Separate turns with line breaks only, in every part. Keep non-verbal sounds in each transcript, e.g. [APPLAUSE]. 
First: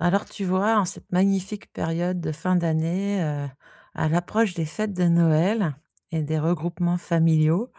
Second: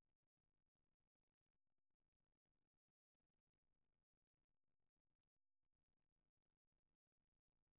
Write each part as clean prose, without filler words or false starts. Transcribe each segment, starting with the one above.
Alors tu vois, en cette magnifique période de fin d'année, à l'approche des fêtes de Noël et des regroupements familiaux,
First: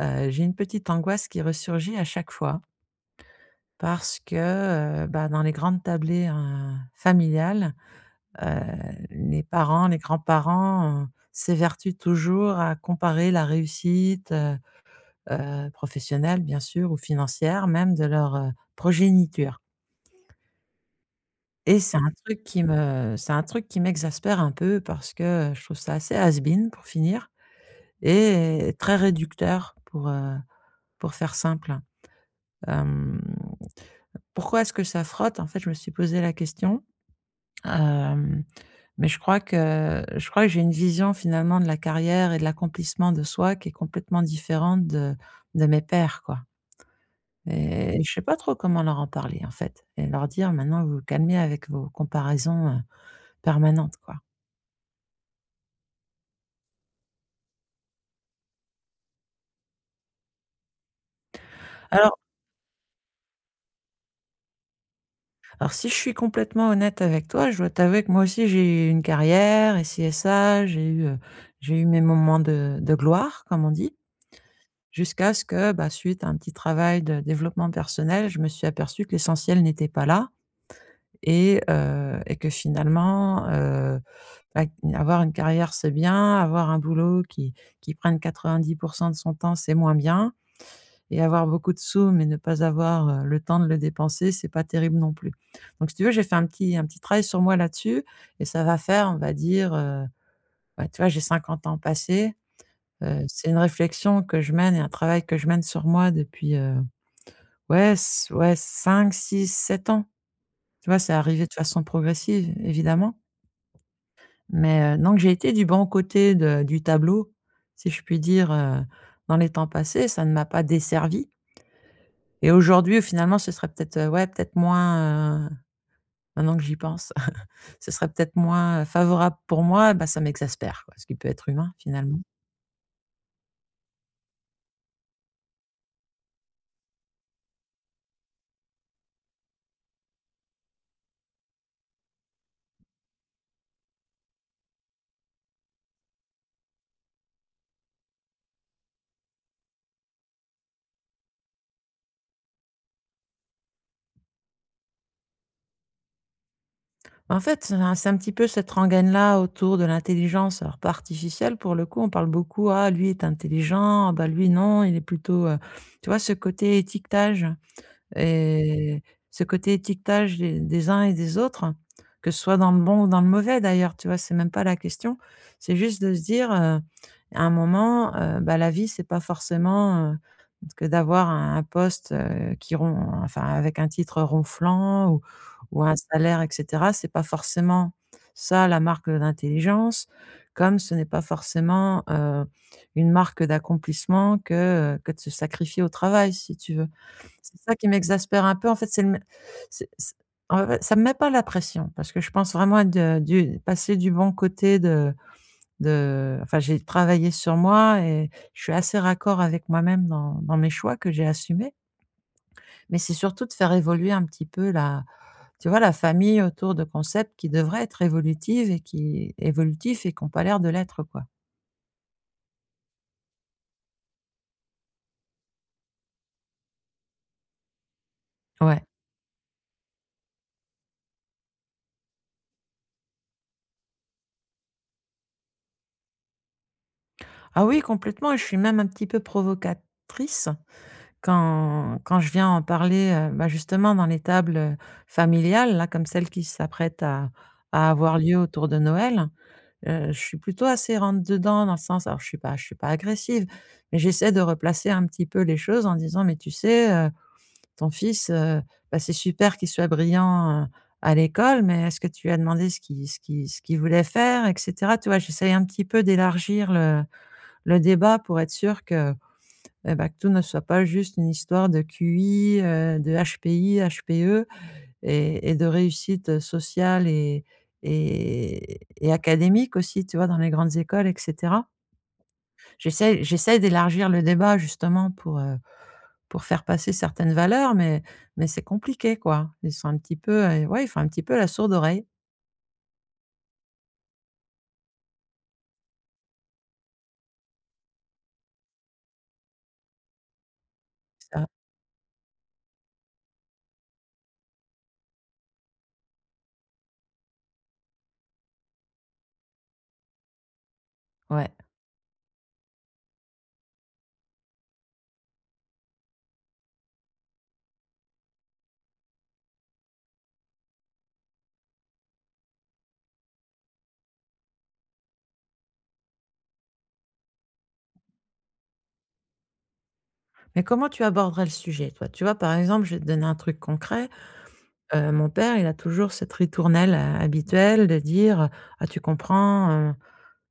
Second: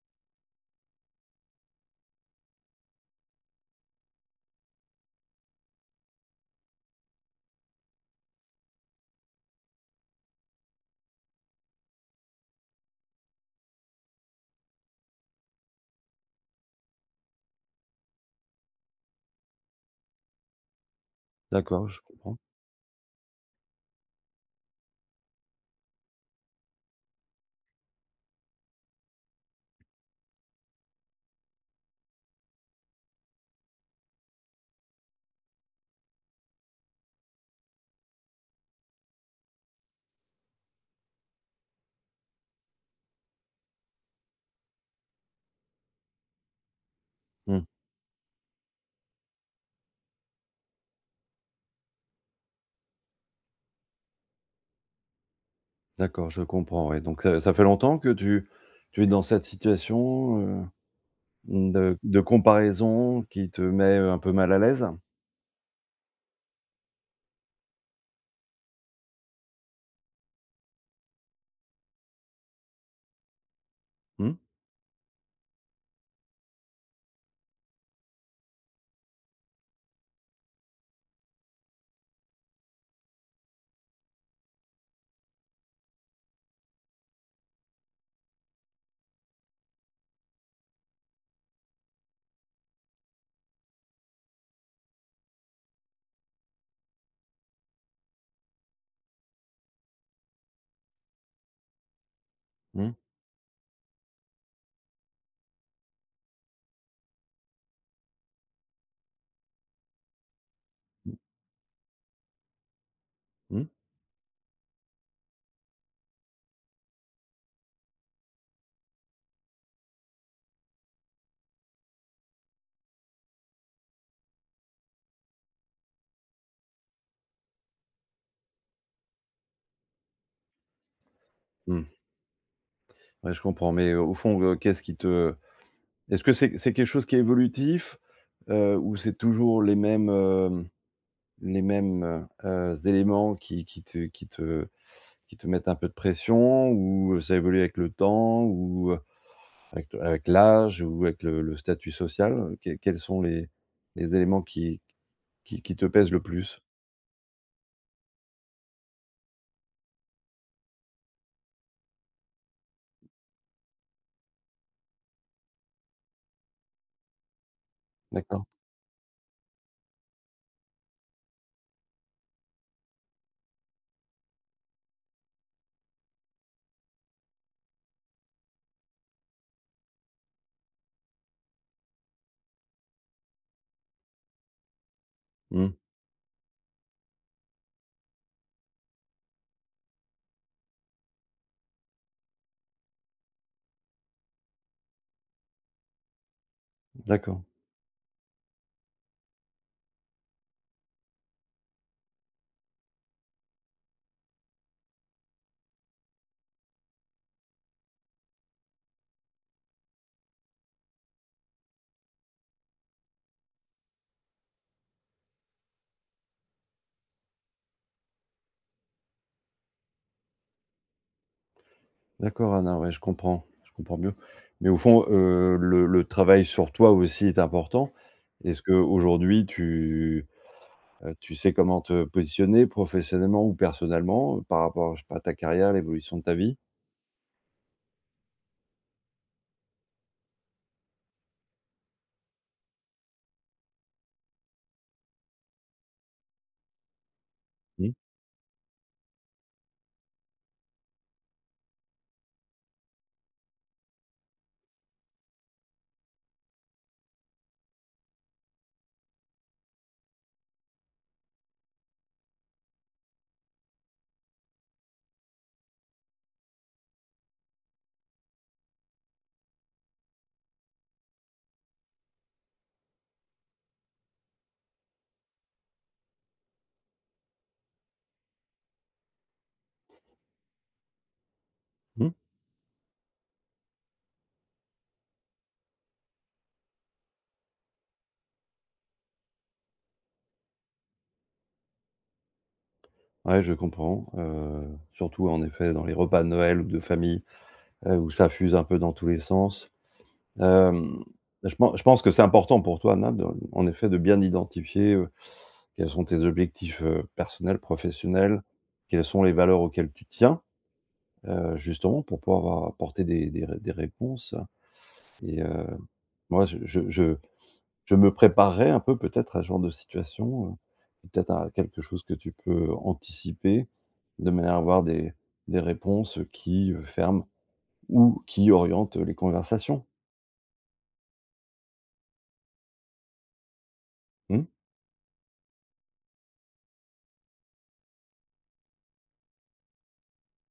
j'ai une petite angoisse qui ressurgit à chaque fois parce que, bah, dans les grandes tablées, familiales, heu, les parents, les grands-parents, s'évertuent toujours à comparer la réussite, professionnelle bien sûr ou financière même de leur, progéniture. Et
D'accord, je comprends.
c'est un truc qui m'exaspère un peu parce que, je trouve ça assez has-been pour finir et très réducteur pour faire simple. Hem, Pourquoi est-ce que ça frotte? En fait, je me suis posé la question, hem, mais je crois que j'ai une vision finalement de la carrière et de l'accomplissement de soi qui est complètement différente de mes pairs, quoi.
Mmh.
Et je sais pas trop comment leur en parler, en fait et leur dire: «Maintenant, vous vous calmez avec vos comparaisons, permanentes, quoi».
D'accord, je comprends, ouais. Donc ça fait longtemps que tu es dans cette situation, mmh, de
Alors
de comparaison qui te met un peu mal à l'aise?
Alors si je suis complètement honnête avec toi, je dois t'avouer que moi aussi j'ai eu une carrière et ci et ça, j'ai eu mes moments de gloire, comme on dit,
Mmh,
jusqu'à ce que, bah, suite à un petit travail de développement personnel, je me suis aperçue que l'essentiel n'était pas là et que finalement, bah, avoir une carrière, c'est bien, avoir un boulot qui prenne 90 de son temps, c'est moins bien et avoir beaucoup de sous, mais ne pas avoir, le temps de le dépenser, c'est pas terrible non plus. Donc si tu veux, j'ai fait un petit travail sur moi là-dessus et ça va faire, on va dire, bah, tu vois, j'ai 50 ans passés,
mmh,
c'est une réflexion que je mène et un travail que je mène sur moi depuis, ouais 5, 6, 7 ans. Tu vois, c'est arrivé de façon progressive évidemment,
mmh,
mais donc j'ai été du bon côté de du tableau, si je puis dire, dans les temps passés, ça ne m'a pas desservi. Et aujourd'hui, finalement, ce serait peut-être, ouais, peut-être moins, maintenant que j'y pense, [LAUGHS] ce serait peut-être moins, favorable pour moi, bah, ça m'exaspère, quoi, ce qui peut être humain,
mmh.
finalement.
Ouais, je comprends, mais au fond, qu'est-ce qui te est-ce que c'est quelque chose qui est évolutif? Ou c'est toujours les mêmes, les mêmes, éléments qui te mettent un peu de pression? Ou ça évolue avec le temps? Ou avec l'âge ou avec le statut social, que quels sont les éléments qui te pèsent le plus?
En fait, c'est un petit peu cette rengaine-là autour de l'intelligence, alors pas artificielle pour le coup, on parle beaucoup: «Ah, lui est intelligent, ah bah, lui non, il est plutôt» tu vois ce côté étiquetage?
D'accord.
Et ce côté étiquetage des uns et des autres, que ce soit dans le bon ou dans le mauvais d'ailleurs, tu vois? C'est même pas la question. C'est juste de se dire, à un moment, bah, la vie, c'est pas forcément, que d'avoir un poste, qui ron enfin, avec un titre ronflant ou
Mmh.
un salaire et cetera. C'est pas forcément ça la marque d'intelligence, comme ce n'est pas forcément, une marque d'accomplissement que de se sacrifier au travail, si tu veux.
D'accord.
C'est ça qui m'exaspère un peu. En fait, c'est le c'est en fait, ça me met pas la pression parce que je pense vraiment être de du passer du bon côté de enfin, j'ai travaillé sur moi et je suis assez raccord avec moi-même dans mes choix que j'ai assumés. Mais c'est surtout de faire évoluer un petit peu la tu vois, la famille autour de concepts qui devraient être évolutive et qui évolutifs et qui ont pas l'air de l'être, quoi.
D'accord, Anna, ouais, je comprends mieux. Mais au fond, le travail sur toi aussi est important. Est-ce
Ouais.
qu'aujourd'hui tu, tu sais comment te positionner professionnellement ou personnellement, par rapport, je sais pas, à ta carrière, l'évolution de ta vie?
Ah oui, complètement et je suis même un petit peu provocatrice. Quand je viens en parler, bah, justement dans les tables, familiales, là, comme celle qui s'apprête à
Mmh.
avoir lieu autour de Noël, je suis plutôt assez rentre dedans dans le sens alors je suis pas agressive, mais j'essaie de replacer un petit peu les choses en disant: «Mais tu sais, ton fils, bah, c'est super qu'il soit brillant, à l'école, mais est-ce que tu lui as demandé ce qu'il voulait faire?» et cetera. Tu vois? J'essaie un petit peu d'élargir le débat pour être sûr que et bah, que tout ne soit pas juste une histoire de QI, de HPI, HPE et de réussite, sociale et et académique aussi, tu vois? Dans les grandes écoles et cetera.
Mmh.
J'essaye d'élargir le débat justement pour faire passer certaines valeurs, mais c'est compliqué quoi. Ils sont un petit peu, ouais, ils font un petit peu la sourde oreille,
Ouais, je comprends, surtout en effet dans les repas de Noël ou de famille, où ça fuse un peu dans tous les sens. Hem,
ça.
je pense que c'est important pour toi, Nad, en effet, de bien identifier, quels sont tes objectifs, personnels, professionnels, quelles sont les valeurs auxquelles tu tiens,
Ouais.
justement pour pouvoir avoir apporter des réponses et moi je me préparerais un peu peut-être à ce genre de situation, peut-être à quelque chose que tu peux anticiper, de manière à avoir des réponses qui, ferment ou qui orientent les conversations.
Mais comment tu aborderais le sujet toi? Tu vois, par exemple, je vais te donner un truc concret.
Mmh,
Mon père, il a toujours cette ritournelle, habituelle de dire, «Ah tu comprends, heu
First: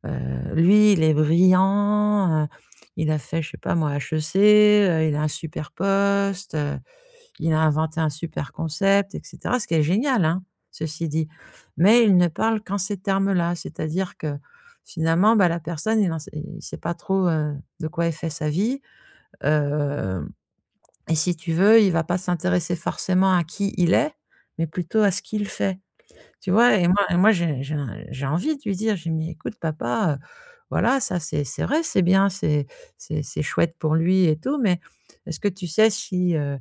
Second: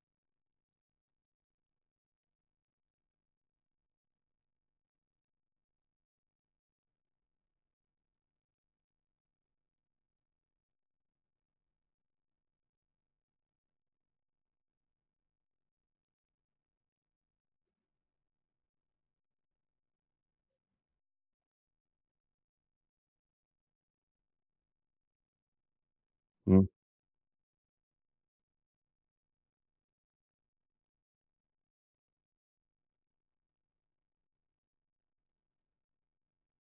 heu, lui il est brillant, il a fait je sais pas moi HEC, il a un super poste, il a inventé un super concept» et cetera. Ce qui est génial, hein, ceci dit. Mais il ne parle qu'en ces termes-là, c'est-à-dire que finalement, bah, la personne il ne sait pas trop, de quoi elle fait sa vie. Hem Et si tu veux, il va pas s'intéresser forcément à qui il est, mais plutôt à ce qu'il fait. Tu
mmh.
vois? Et moi j'ai envie de lui dire, j'ai mis, «Écoute papa, voilà ça c'est vrai, c'est bien, c'est chouette pour lui et tout, mais est-ce que tu sais si,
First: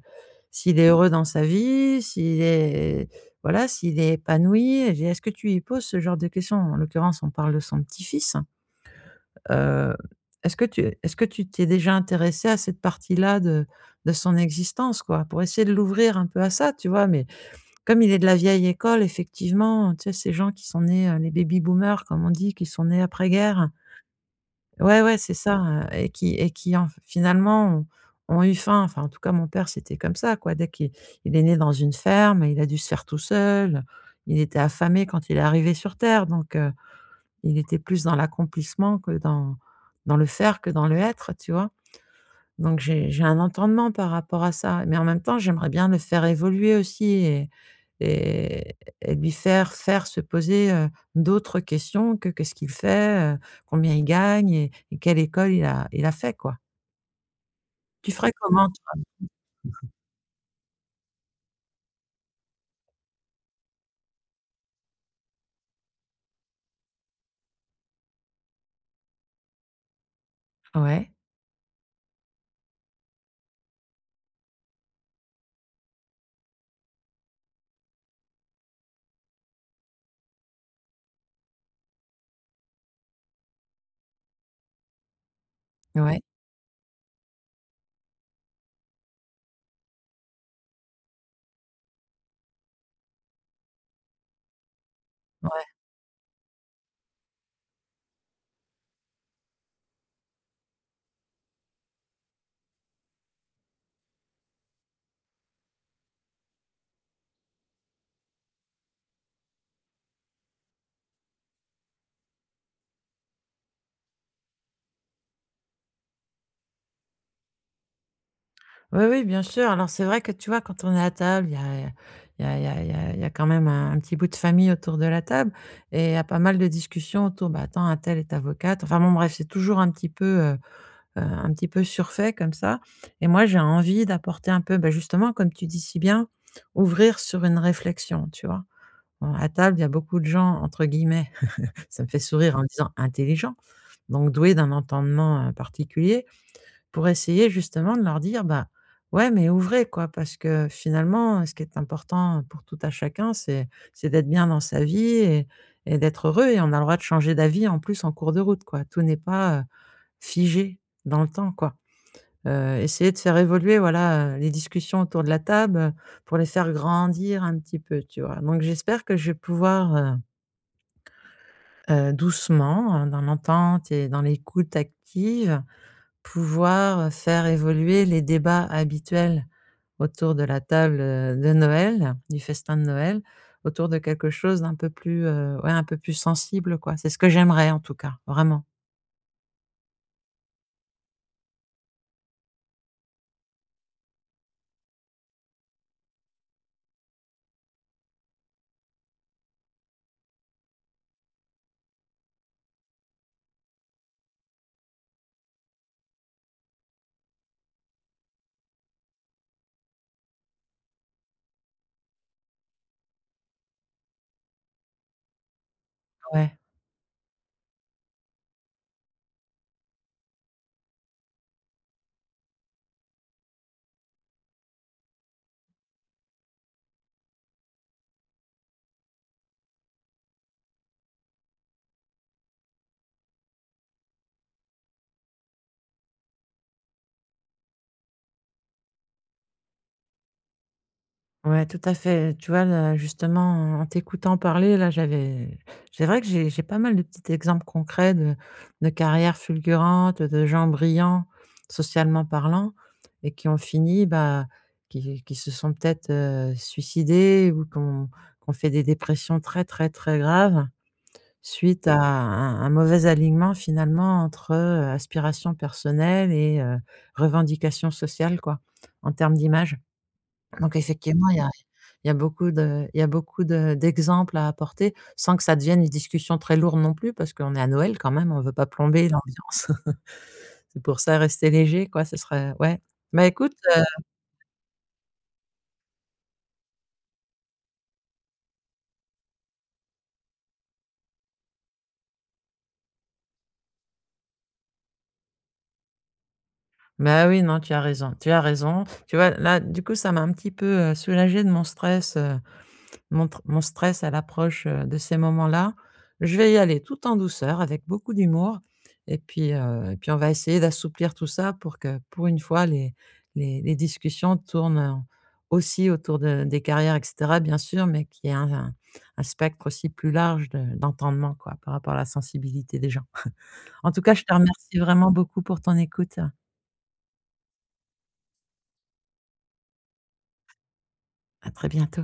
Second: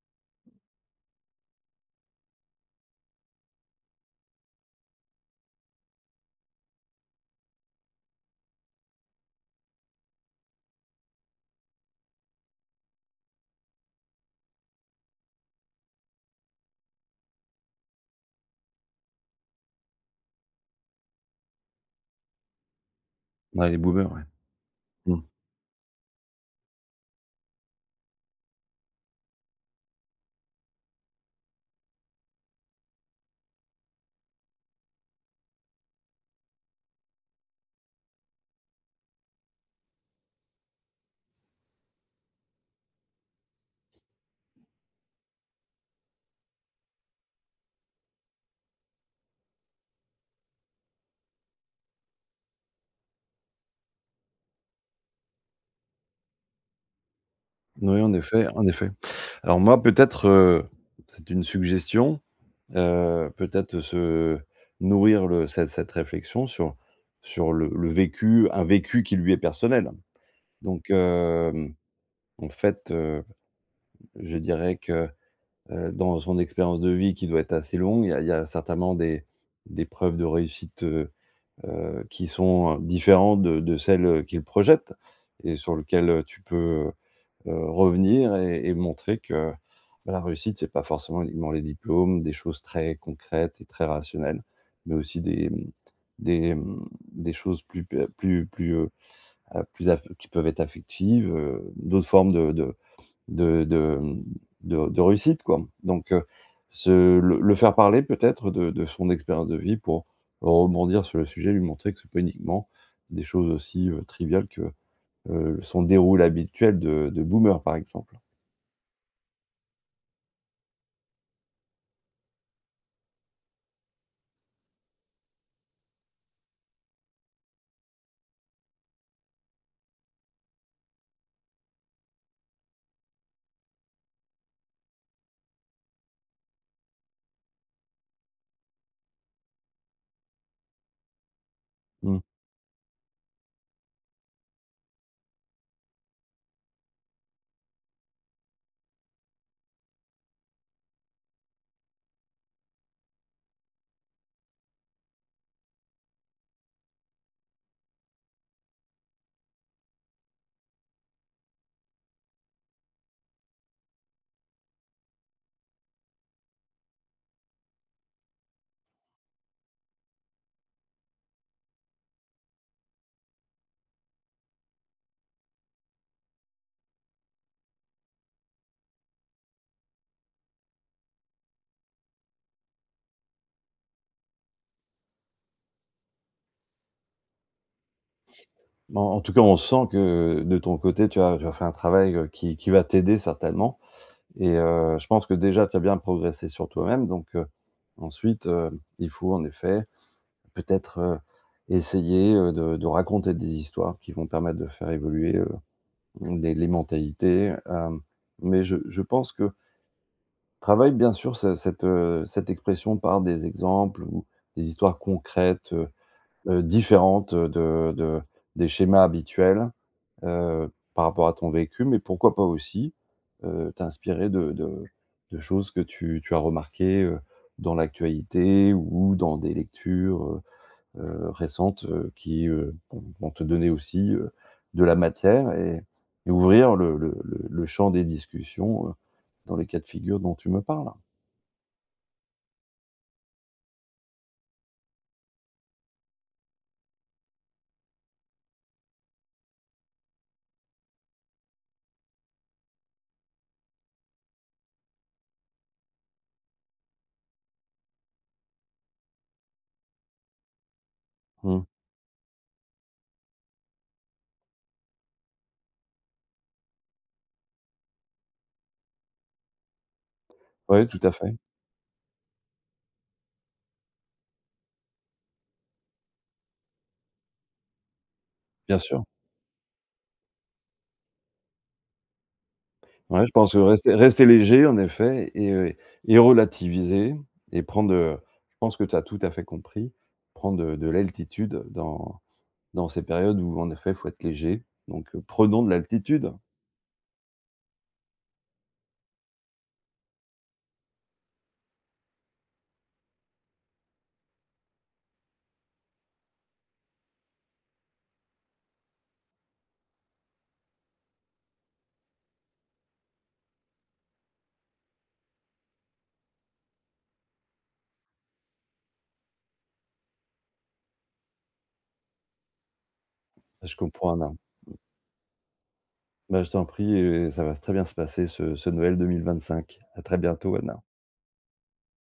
s'il est heureux dans sa vie? S'il est voilà, s'il est épanoui?» et j'ai: dit, «Est-ce que tu lui poses ce genre de questions?» en l'occurrence, on parle de son petit-fils. Heu, est-ce que tu t'es déjà intéressé à cette partie-là de son existence, quoi? Pour essayer de l'ouvrir un peu à ça, tu vois? Mais comme il est de la vieille école, effectivement, tu sais, ces gens qui sont nés, les baby boomers, comme on dit, qui sont nés
Ouais,
après-guerre,
les boomers, ouais.
ouais, ouais,
Mmh.
c'est ça, et qui en finalement ont eu faim. Enfin, en tout cas, mon père, c'était comme ça, quoi. Dès qu'il Il est né dans une ferme, il a dû se faire tout seul, il était affamé quand il est arrivé sur terre donc il était plus dans l'accomplissement que dans le faire, que dans le être, tu vois? Donc j'ai un entendement par rapport à ça, mais en même temps, j'aimerais bien le faire évoluer aussi et et lui faire se poser, d'autres questions que qu'est-ce qu'il fait, combien il gagne et quelle école il a fait, quoi.
Oui,
Tu
en
ferais
effet, en
comment
effet.
toi?
Alors moi, peut-être, c'est une suggestion, peut-être se nourrir le cette réflexion sur sur le vécu un vécu qui lui est personnel. Donc
Ouais,
en fait, je dirais que, dans son expérience de vie qui doit être assez longue, il y a certainement des preuves de réussite, qui sont différentes de celles qu'il projette et sur
ouais,
lequel tu peux, revenir et montrer que, bah, la réussite, c'est pas forcément uniquement les diplômes, des choses très concrètes et très rationnelles, mais aussi des, mmh,
ouais.
des, mmh, des choses plus p plus plus, plus aff qui peuvent être affectives, d'autres formes de, mmh, de réussite, quoi. Donc, se le faire parler peut-être de son expérience de vie pour rebondir sur le sujet, lui montrer que ce n'est pas uniquement des choses aussi, triviales que, son déroulé habituel de boomer, par exemple.
Oui, oui, bien sûr. Alors, c'est vrai que tu vois, quand on est à table, il y a, il y a, il y a, il y a il y a quand même un petit bout de famille autour de la table et il y a pas mal de discussions autour. Bah, attends, un tel est avocate. Enfin, bon, bref, c'est toujours un petit peu surfait comme ça. Et moi, j'ai envie d'apporter un peu, bah, justement, comme tu dis si bien, ouvrir sur une réflexion, tu vois. Bon, à table, il y a beaucoup de gens, entre guillemets, [LAUGHS] ça me fait
Mmh.
sourire en disant intelligents, donc doués d'un entendement particulier pour essayer justement de leur dire: «Bah, ouais, mais ouvrez quoi» parce que finalement, ce qui est important pour tout à chacun, c'est d'être bien dans sa vie et d'être heureux et on a le droit de changer d'avis en plus en cours de route quoi. Tout n'est pas, figé dans le temps quoi. Essayer de faire évoluer voilà, les discussions autour de la table, pour les faire grandir un petit peu, tu vois? Donc j'espère que je vais pouvoir, doucement, dans l'entente et dans l'écoute active pouvoir faire évoluer les débats habituels autour de la table, de Noël, du festin de Noël, autour de quelque chose d'un peu plus, ouais, un peu plus sensible, quoi. C'est ce que j'aimerais en tout cas, vraiment,
En en tout cas, on sent que de ton côté, tu as fait un travail, qui va t'aider certainement et je pense que déjà tu as bien progressé sur toi-même donc ensuite, il faut en effet peut-être, essayer, de raconter des histoires qui vont permettre de faire évoluer, les mentalités, mais je pense que travaille bien sûr cette expression par des exemples ou des histoires concrètes.
ouais.
Différente de des schémas habituels, par rapport à ton vécu, mais pourquoi pas aussi, t'inspirer de de choses que tu as remarquées, dans l'actualité ou dans des lectures, récentes, qui, vont vont te donner aussi, de la matière et ouvrir le champ des discussions, dans les cas de figure dont tu me parles.
Ouais, tout à fait. Tu vois, là, justement, en t'écoutant parler, là, j'avais c'est vrai que j'ai pas mal de petits exemples concrets de carrières fulgurantes, de gens brillants, socialement parlant et qui ont fini, bah, qui se sont peut-être, suicidés ou qui ont fait des dépressions très, très, très graves
Oui,
suite à un mauvais alignement, finalement, entre, aspirations personnelles et revendications sociales, quoi, en termes d'image. Donc
tout à
effectivement,
fait,
il y a beaucoup de d'exemples à apporter, sans que ça devienne une discussion très lourde non plus, parce qu'on est à Noël quand même, on ne veut pas
bien sûr.
plomber l'ambiance. [LAUGHS] C'est pour ça, rester léger quoi, ce serait ouais.
Ouais,
Bah
je
écoute,
pense, rester rester léger en effet et relativiser et prendre, je pense que tu as tout à fait compris, prendre, de l'altitude dans dans ces périodes où en effet, il faut être léger. Donc prenons de l'altitude.
bah oui, non, tu as raison, tu as raison. Tu vois, là, du coup, ça m'a un petit peu, soulagé de mon stress, mon stress à l'approche, de ces moments-là. Je vais y aller tout en douceur, avec beaucoup d'humour et puis on va essayer d'assouplir tout ça pour que, pour une fois, les discussions tournent, aussi autour de des carrières et cetera, bien sûr, mais qu'il y ait un spectre aussi plus large de d'entendement, quoi, par rapport à la sensibilité des gens.
Je
En tout
comprends
cas, je
Anna.
te remercie vraiment beaucoup pour ton écoute.
Bah, je t'en prie et ça va très bien se passer ce ce Noël 2025. À très bientôt Anna.
À très bientôt.